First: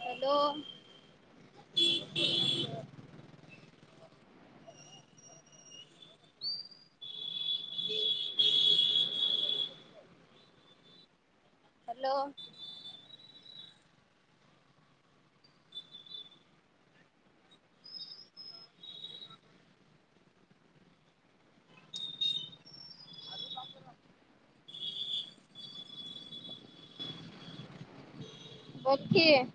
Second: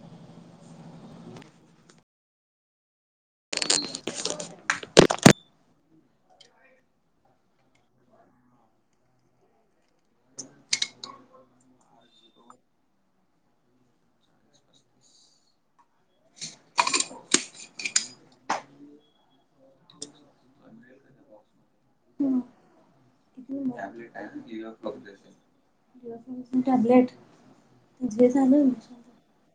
[unintelligible] [unintelligible] Hello ह आपले काय ज टॅबलेट क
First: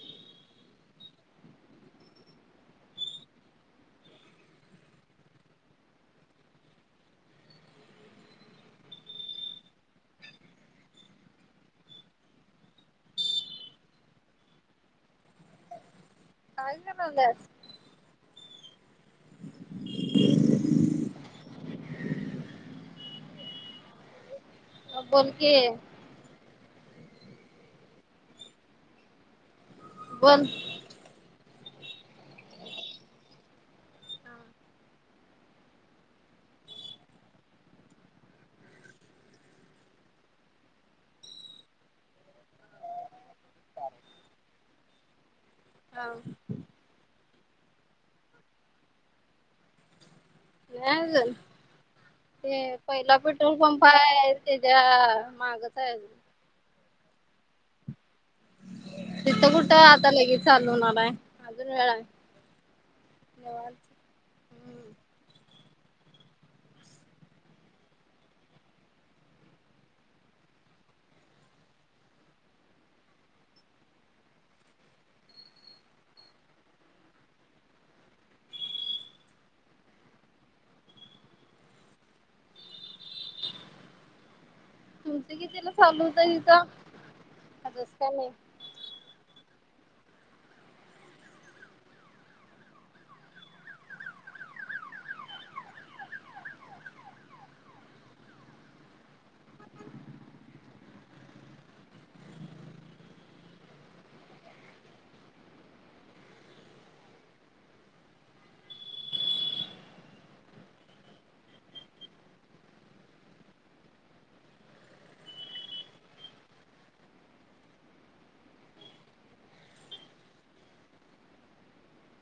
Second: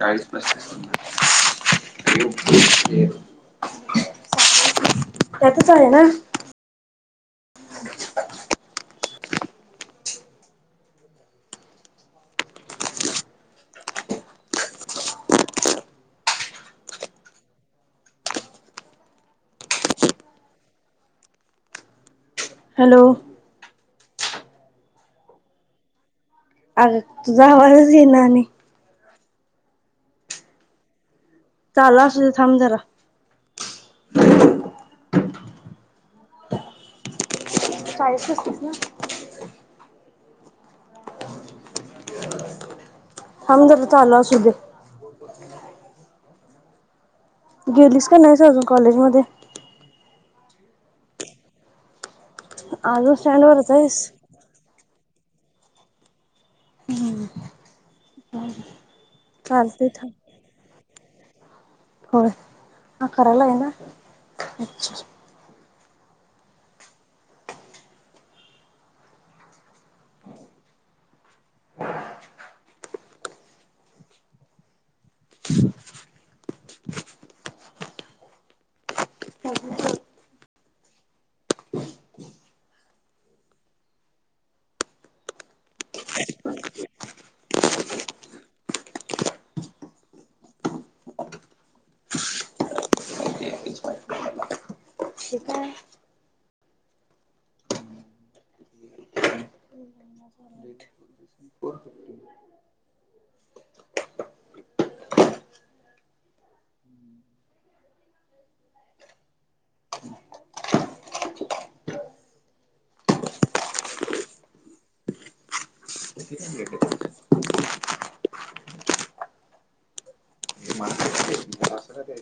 चाळीस प एक [unintelligible] त्यातच आहे ना? काय करायलास? [unintelligible] हॅलो हा बोल की अग तुझा आवाजच घे ना आणि बोल चाला सुध थांब जरा हा कायचती ना हमदर चालला असू दे नाही गेलीस का नाहीस अजून कॉलेज मध्ये नाहीज ते अजून पहिला पेट्रोल स्टँडवरच पंप आहेस आहे इ्या मागताय तिथं कुठं चालतंय थांब आता लगेच चालवणारय अजून वेळ आहे होय हा करायला आहे ना निवांत अच्छा तुमचं कितीला चालू होत हिचा आजच का नाही काय [inaudible] मा खे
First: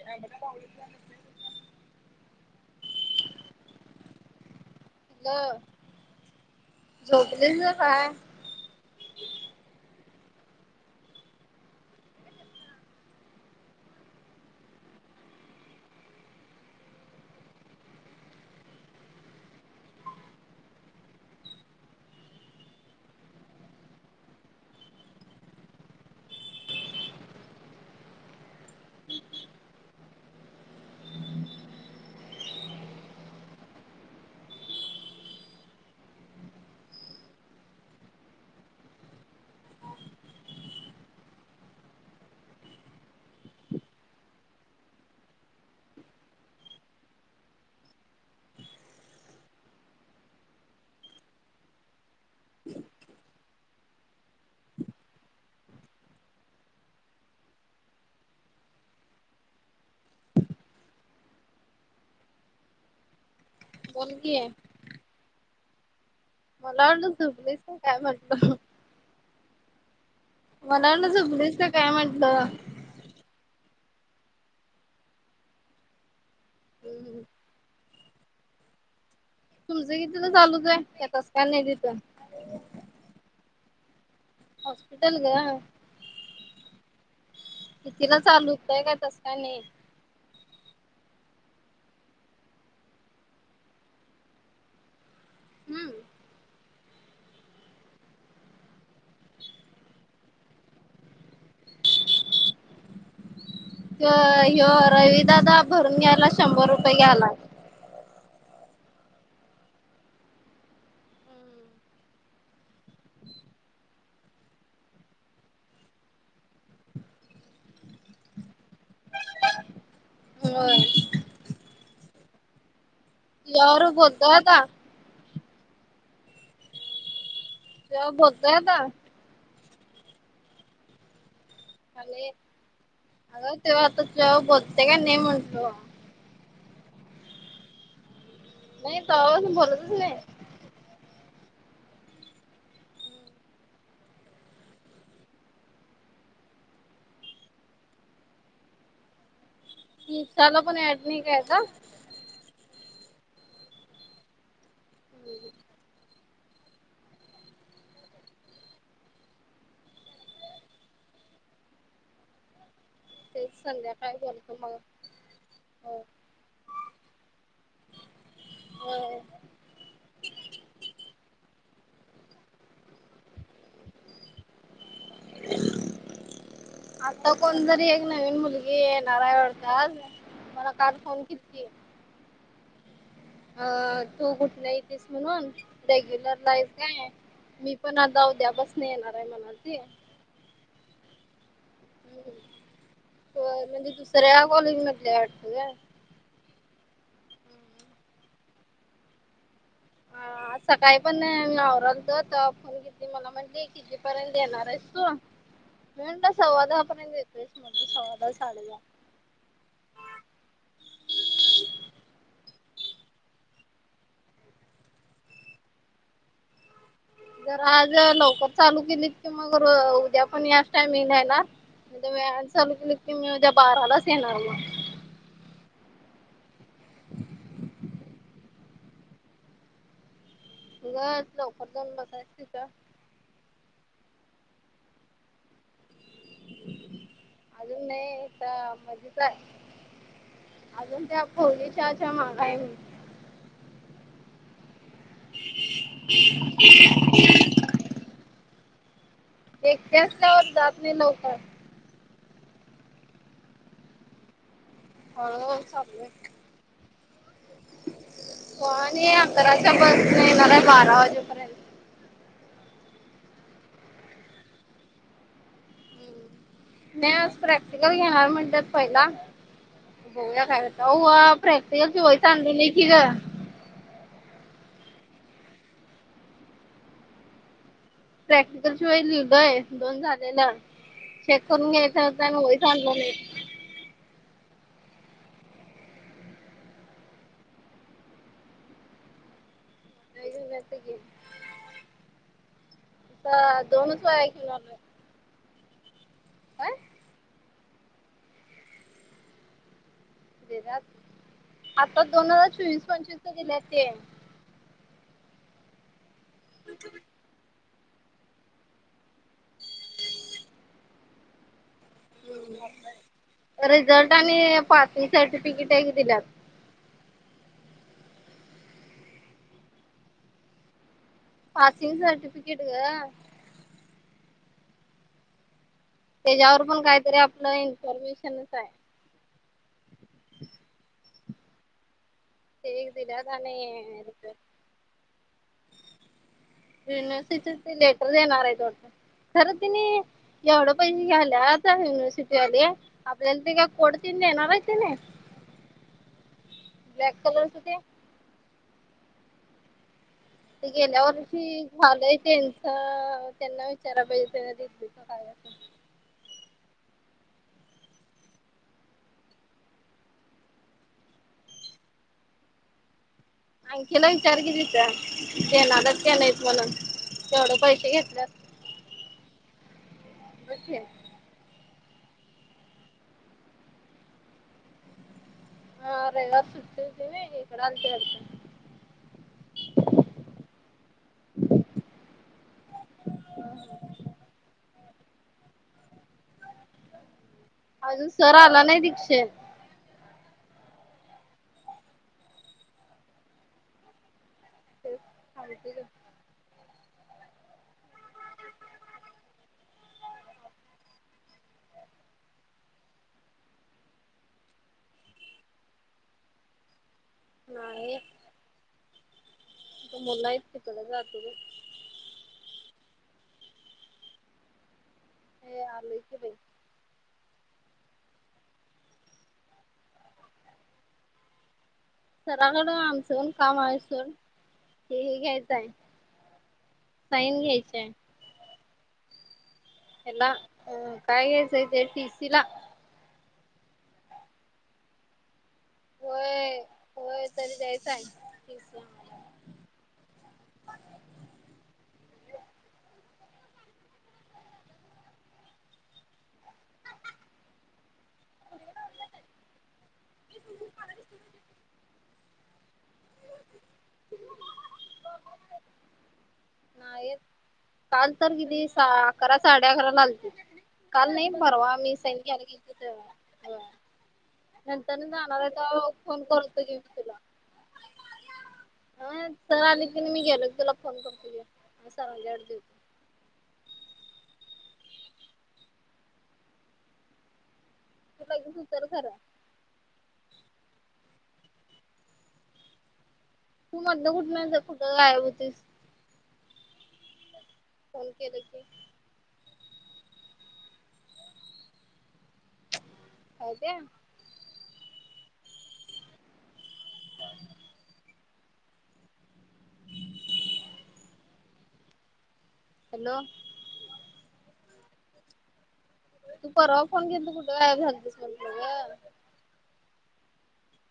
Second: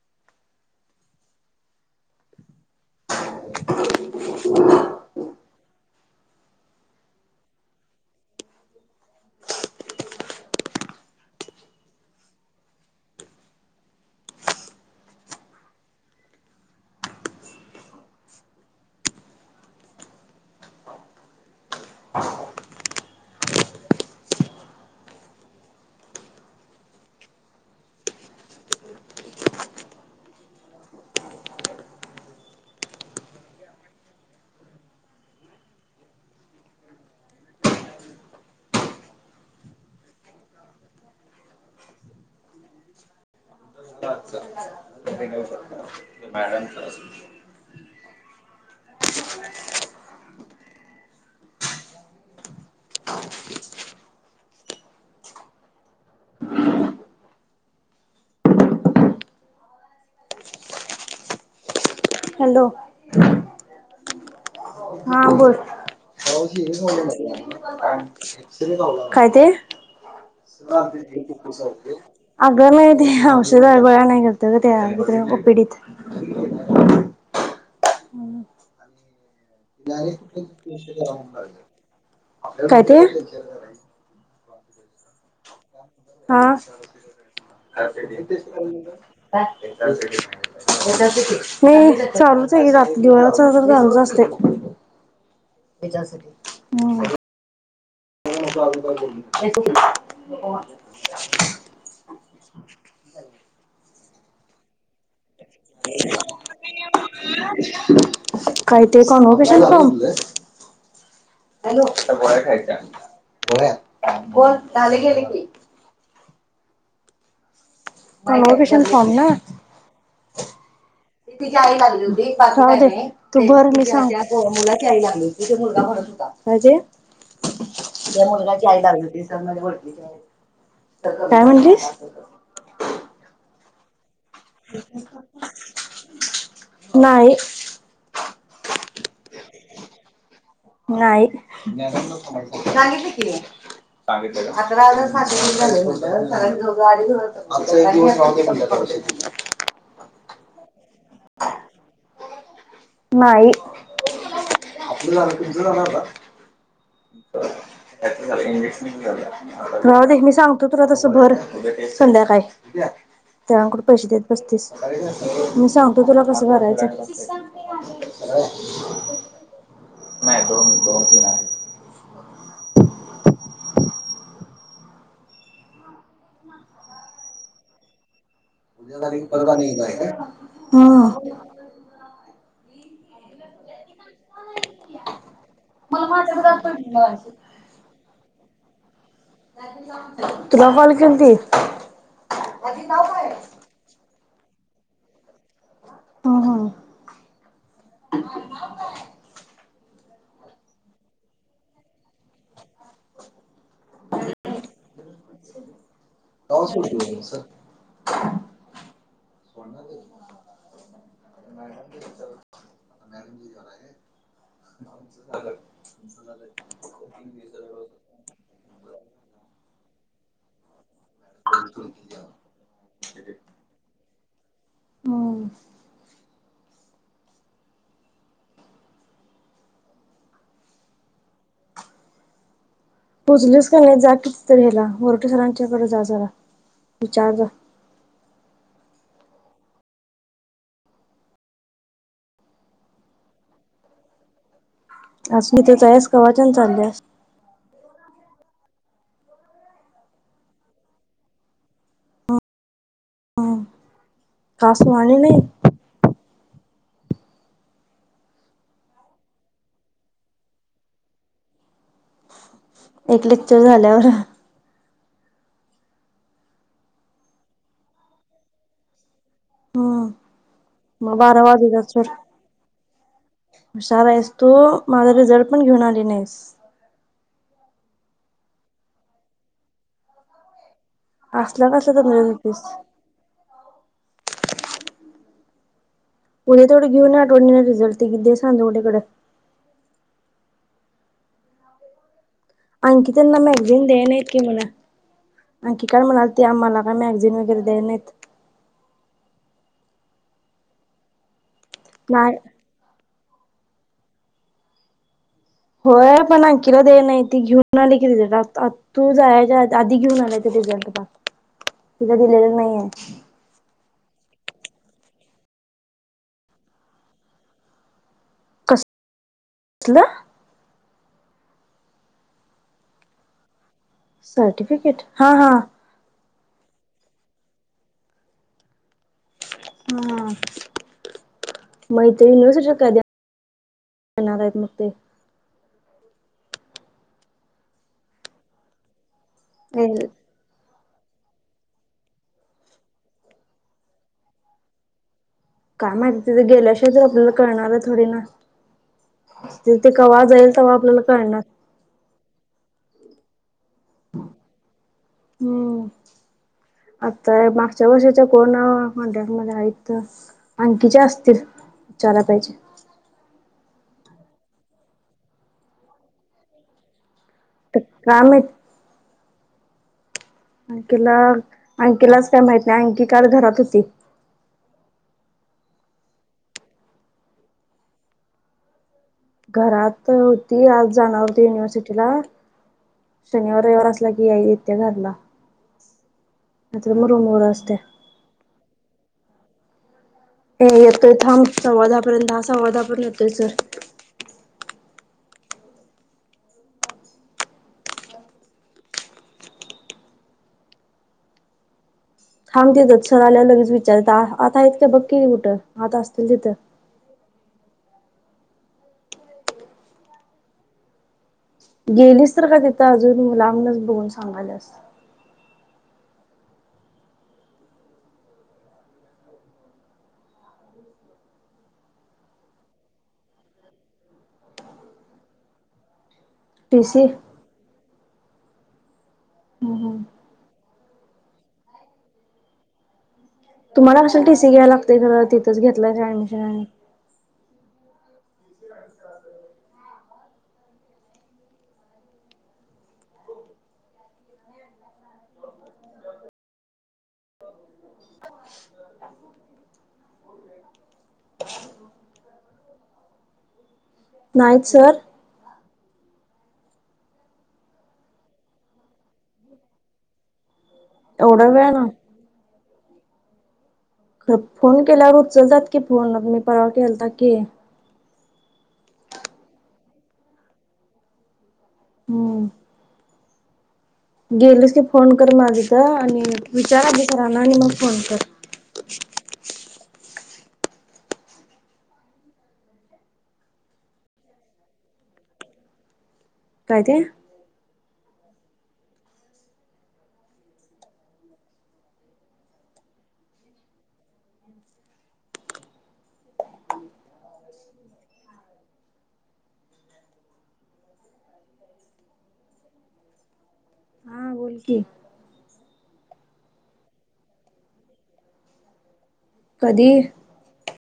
ह ब [inaudible] झोपले ना काय [inaudible] शकतो मॅडम [inaudible] हॅलो बोल की आहे हा बोल मला वाटलं झोपलीस का काय म्हटलं काय ते मला वाटलं झोपलीस का काय म्हटलं अगं बाई ते औषध तबळा नाही करत का त्याप पिडीत तुमचं किती तर चालच आहे येतस का नाही तिथं काय ते हॉस्पिटल ग हा कितीला नाही चालू होतय काय तस काय नाही चालूच आहे र दिवाळाच झालच असते ते हम्म जा से [inaudible] अ यो रवी दादा [inaudible] भरून घ्यायला शंभर रुपये घ्यायला काही ते कामावर कशाला थांबते हो बोल झाले गेले की थांब लोकेशन थांबल हो तिच्या आईला येऊ दे हो काय त्या तुझ्यावर बोलतोय आता मुलगाची आई तुझ्यावर बोलतोय आता लागली होती सग काय म्हणते ले अगं तेव्हा आता ज बोलते का नाही म्हणटतो नाही नाही तवापासून बोलतच नाही नाही सांगितलं का आता लावणार खाते मध्ये दिवस राहू दे इन्स्टा ला पण ऍड नाही आहे का ग माई त्याच झाल कि इंजेक्शन घेऊ आता राव दे मी सांगतो तुला तस भर संध्याकाय तेच त्याांकुड पैसे संध्याकाळी देत बोलतो बस्तीस मग मी सांगतो तुला कसं भरायचं हो नाही आता कोणतरी एक नवीन मुली ये नारयवरडचा आज मला काल फोन हम्म. कतीती अ तू कुठ नाही ये तस म्हणून मला माझ्या रेग्युलर घरात लाईफ काय पडली मी पण आता उद्या बसने येणार आहे मना ते तुला कॉल केलती माझी नाव काय? होय म्हणजे दुसऱ्या कॉलेजमधले आहे वाटतं काय हा ह हा सकाळी पण आववरलतो फोन घेतली मला म्हटली तेपर्यंत येणार आहेस तू म्ह सव्वा दहा पर्यंत येतोयस म्हटजे सव्वा दहा साडेदहा [inaudible] [inaudible] [unintelligible] न झालंय जर आज लवकर चालू केलीत की मग उद्या पण या टामिंग येणार व्याया चालू केलं की मी उद्या बारालाच येणार मग हम [inaudible] ग लवकर जाऊन बघय ति का पुजलीच का नाही जा कितीतरी ह्याला वरटी सरांच्याकडे जा जरा विचार जा अजून नाहीता मजच आहे अजून त्या भवलेच्याच्या मागाई आज मी तेच यास का वाचन चाल एकट त्यावर जात नाही लवकर ह काासवा होय होय चाललंय पण अंतराच्या बस येणार बारा वाजेपर्यंत एक लेक्चर झाल्यावर नाही आज प्रॅक्टिकल घेणार म्हणतात पहिला हम्म बया कायत मग बारा प्रॅक्टिकल जवाय चांू नाही की का शारा आहेस तो माझा रिझल्ट पण घेऊन आले नाहीस प्रॅक्टिकल शिवाय लिहिलंय दोन झालेला शेक असला करून कसला घ्यायचं तंद्रीत व होतीस आणलं नाही पुढे तेथोडी घेऊ आठवणीने रिल्टटिेते सांध ठेकडे अंकितांना आता दोनच वया खेणार आणंखी काय म्हणाल ते आम्हाला काय मॅगझिन वगैरे द्या नाहीत [inaudible] आता दोन नाय हजार चोवीस पंचवीस गेले ते होय पण अखिला दे नाही ती घेऊन न आले की रिझल्ट तू जायच्या आधी घेऊन आलाय ते रिझल्ट तिला दिलेलं नाहीये रिझल्ट आणि पासिंग सर्टिफिकेट दिल्या असलं पासिंग सटिफिकेट का सर्टिफिकेट हा हा त्याच्यावर पण काहीतरी आपलं इन्फॉर्मेशनच आहे हम् मैतरी निव्हस श ते एक कायध्या दिल्यात आणि येणार आहेत मग ते युनिव्हर्सिटी ते लेटर देणार आहे तट खरं तिने ते एवढं पैसे घल्या आता युनिव्हर्सिटीमध्येध्ये आपल्यालीग कोडतीने न रायतने काय माहिती तिथे गेल्याशिवायच आपल्याला कलरच कळणार ते आहे थोडी ना तिथे कवाज आहे ते आपल्याला गेल्या कळणार वर्षी झालंय त्यांचं त्यांना विचारा पाहिजे त्यांना दिच काय असं हम्म आता मागच्या वर्षीचा कोण कॉन्ट्रॅक्ट मध्ये आहेत आणंखीचे असतील विचारा पाहिजे आणंखीला विचार केली त्या केणारदच ते नाहीत म्हणून तेवढं तर पैसे घेतल्यात काय माहित बघ की अंकिला अंकिलाच काय माहित नाही अंकी का घरात होती हा ररे व सुतीनकडे अलते अत घरात होती आज जाणार होती युनिव्हर्सिटीला शनिवार एार असला की याई येत्या घरला न्र मुर मुर असे स आला नाही दी्क्षेत हे येतोय थांब सव्वादापर्यंतहा सव्वादाापर्यंत योय सर. ते हती. ांब देतात सर आल्या लगेच विचारत आता आहेत काय बघकीि कुठं आता असतील तिथं. नाही आ मुलाच क तला ज तु. गेलीस तर का तिथं अजून लांबूनच बघून सांगायलास. ह आ लईज बा. सराकड आमचून कामासून हे हे घ्यायचं आहे. पीस. साईन घ्यायचेय. हम हम. काही सतेट इसिला. तुम्हाला केल टीसी घ्याय लागतेयर तिथच घलाय ऍडमिशन होय आणि. होय तरी दय सांग ठीक आहे आम्हाला ह [inaudible] नाहीत सर. ह ह. नाही चाल तर किती अकरा साडे अकरा लागलतील. काल नाही एवढा परवा वेळानं मी सैनिकी आला गेलो. फोन नंतर न केल्यावर जाणार आहे उचलतात की त फोन मी करतो परवा घे केलता तुला की ह सर आली तीने मी गेलो तुला फोन करतझ स माझ्या हम्म. अडज हो. गेलीस की फोन कर माझी का आणि विचाराधी करा ना आणि मग फोन कर. े सु तर खरं. तू मध कुठमचा कुठं गायब होतीस. काय ते. फण केख. कायज्या. हॅलो. हा बोल क. तू परवा फोन घेन तू कुठे काय भगस म्ह. कधी.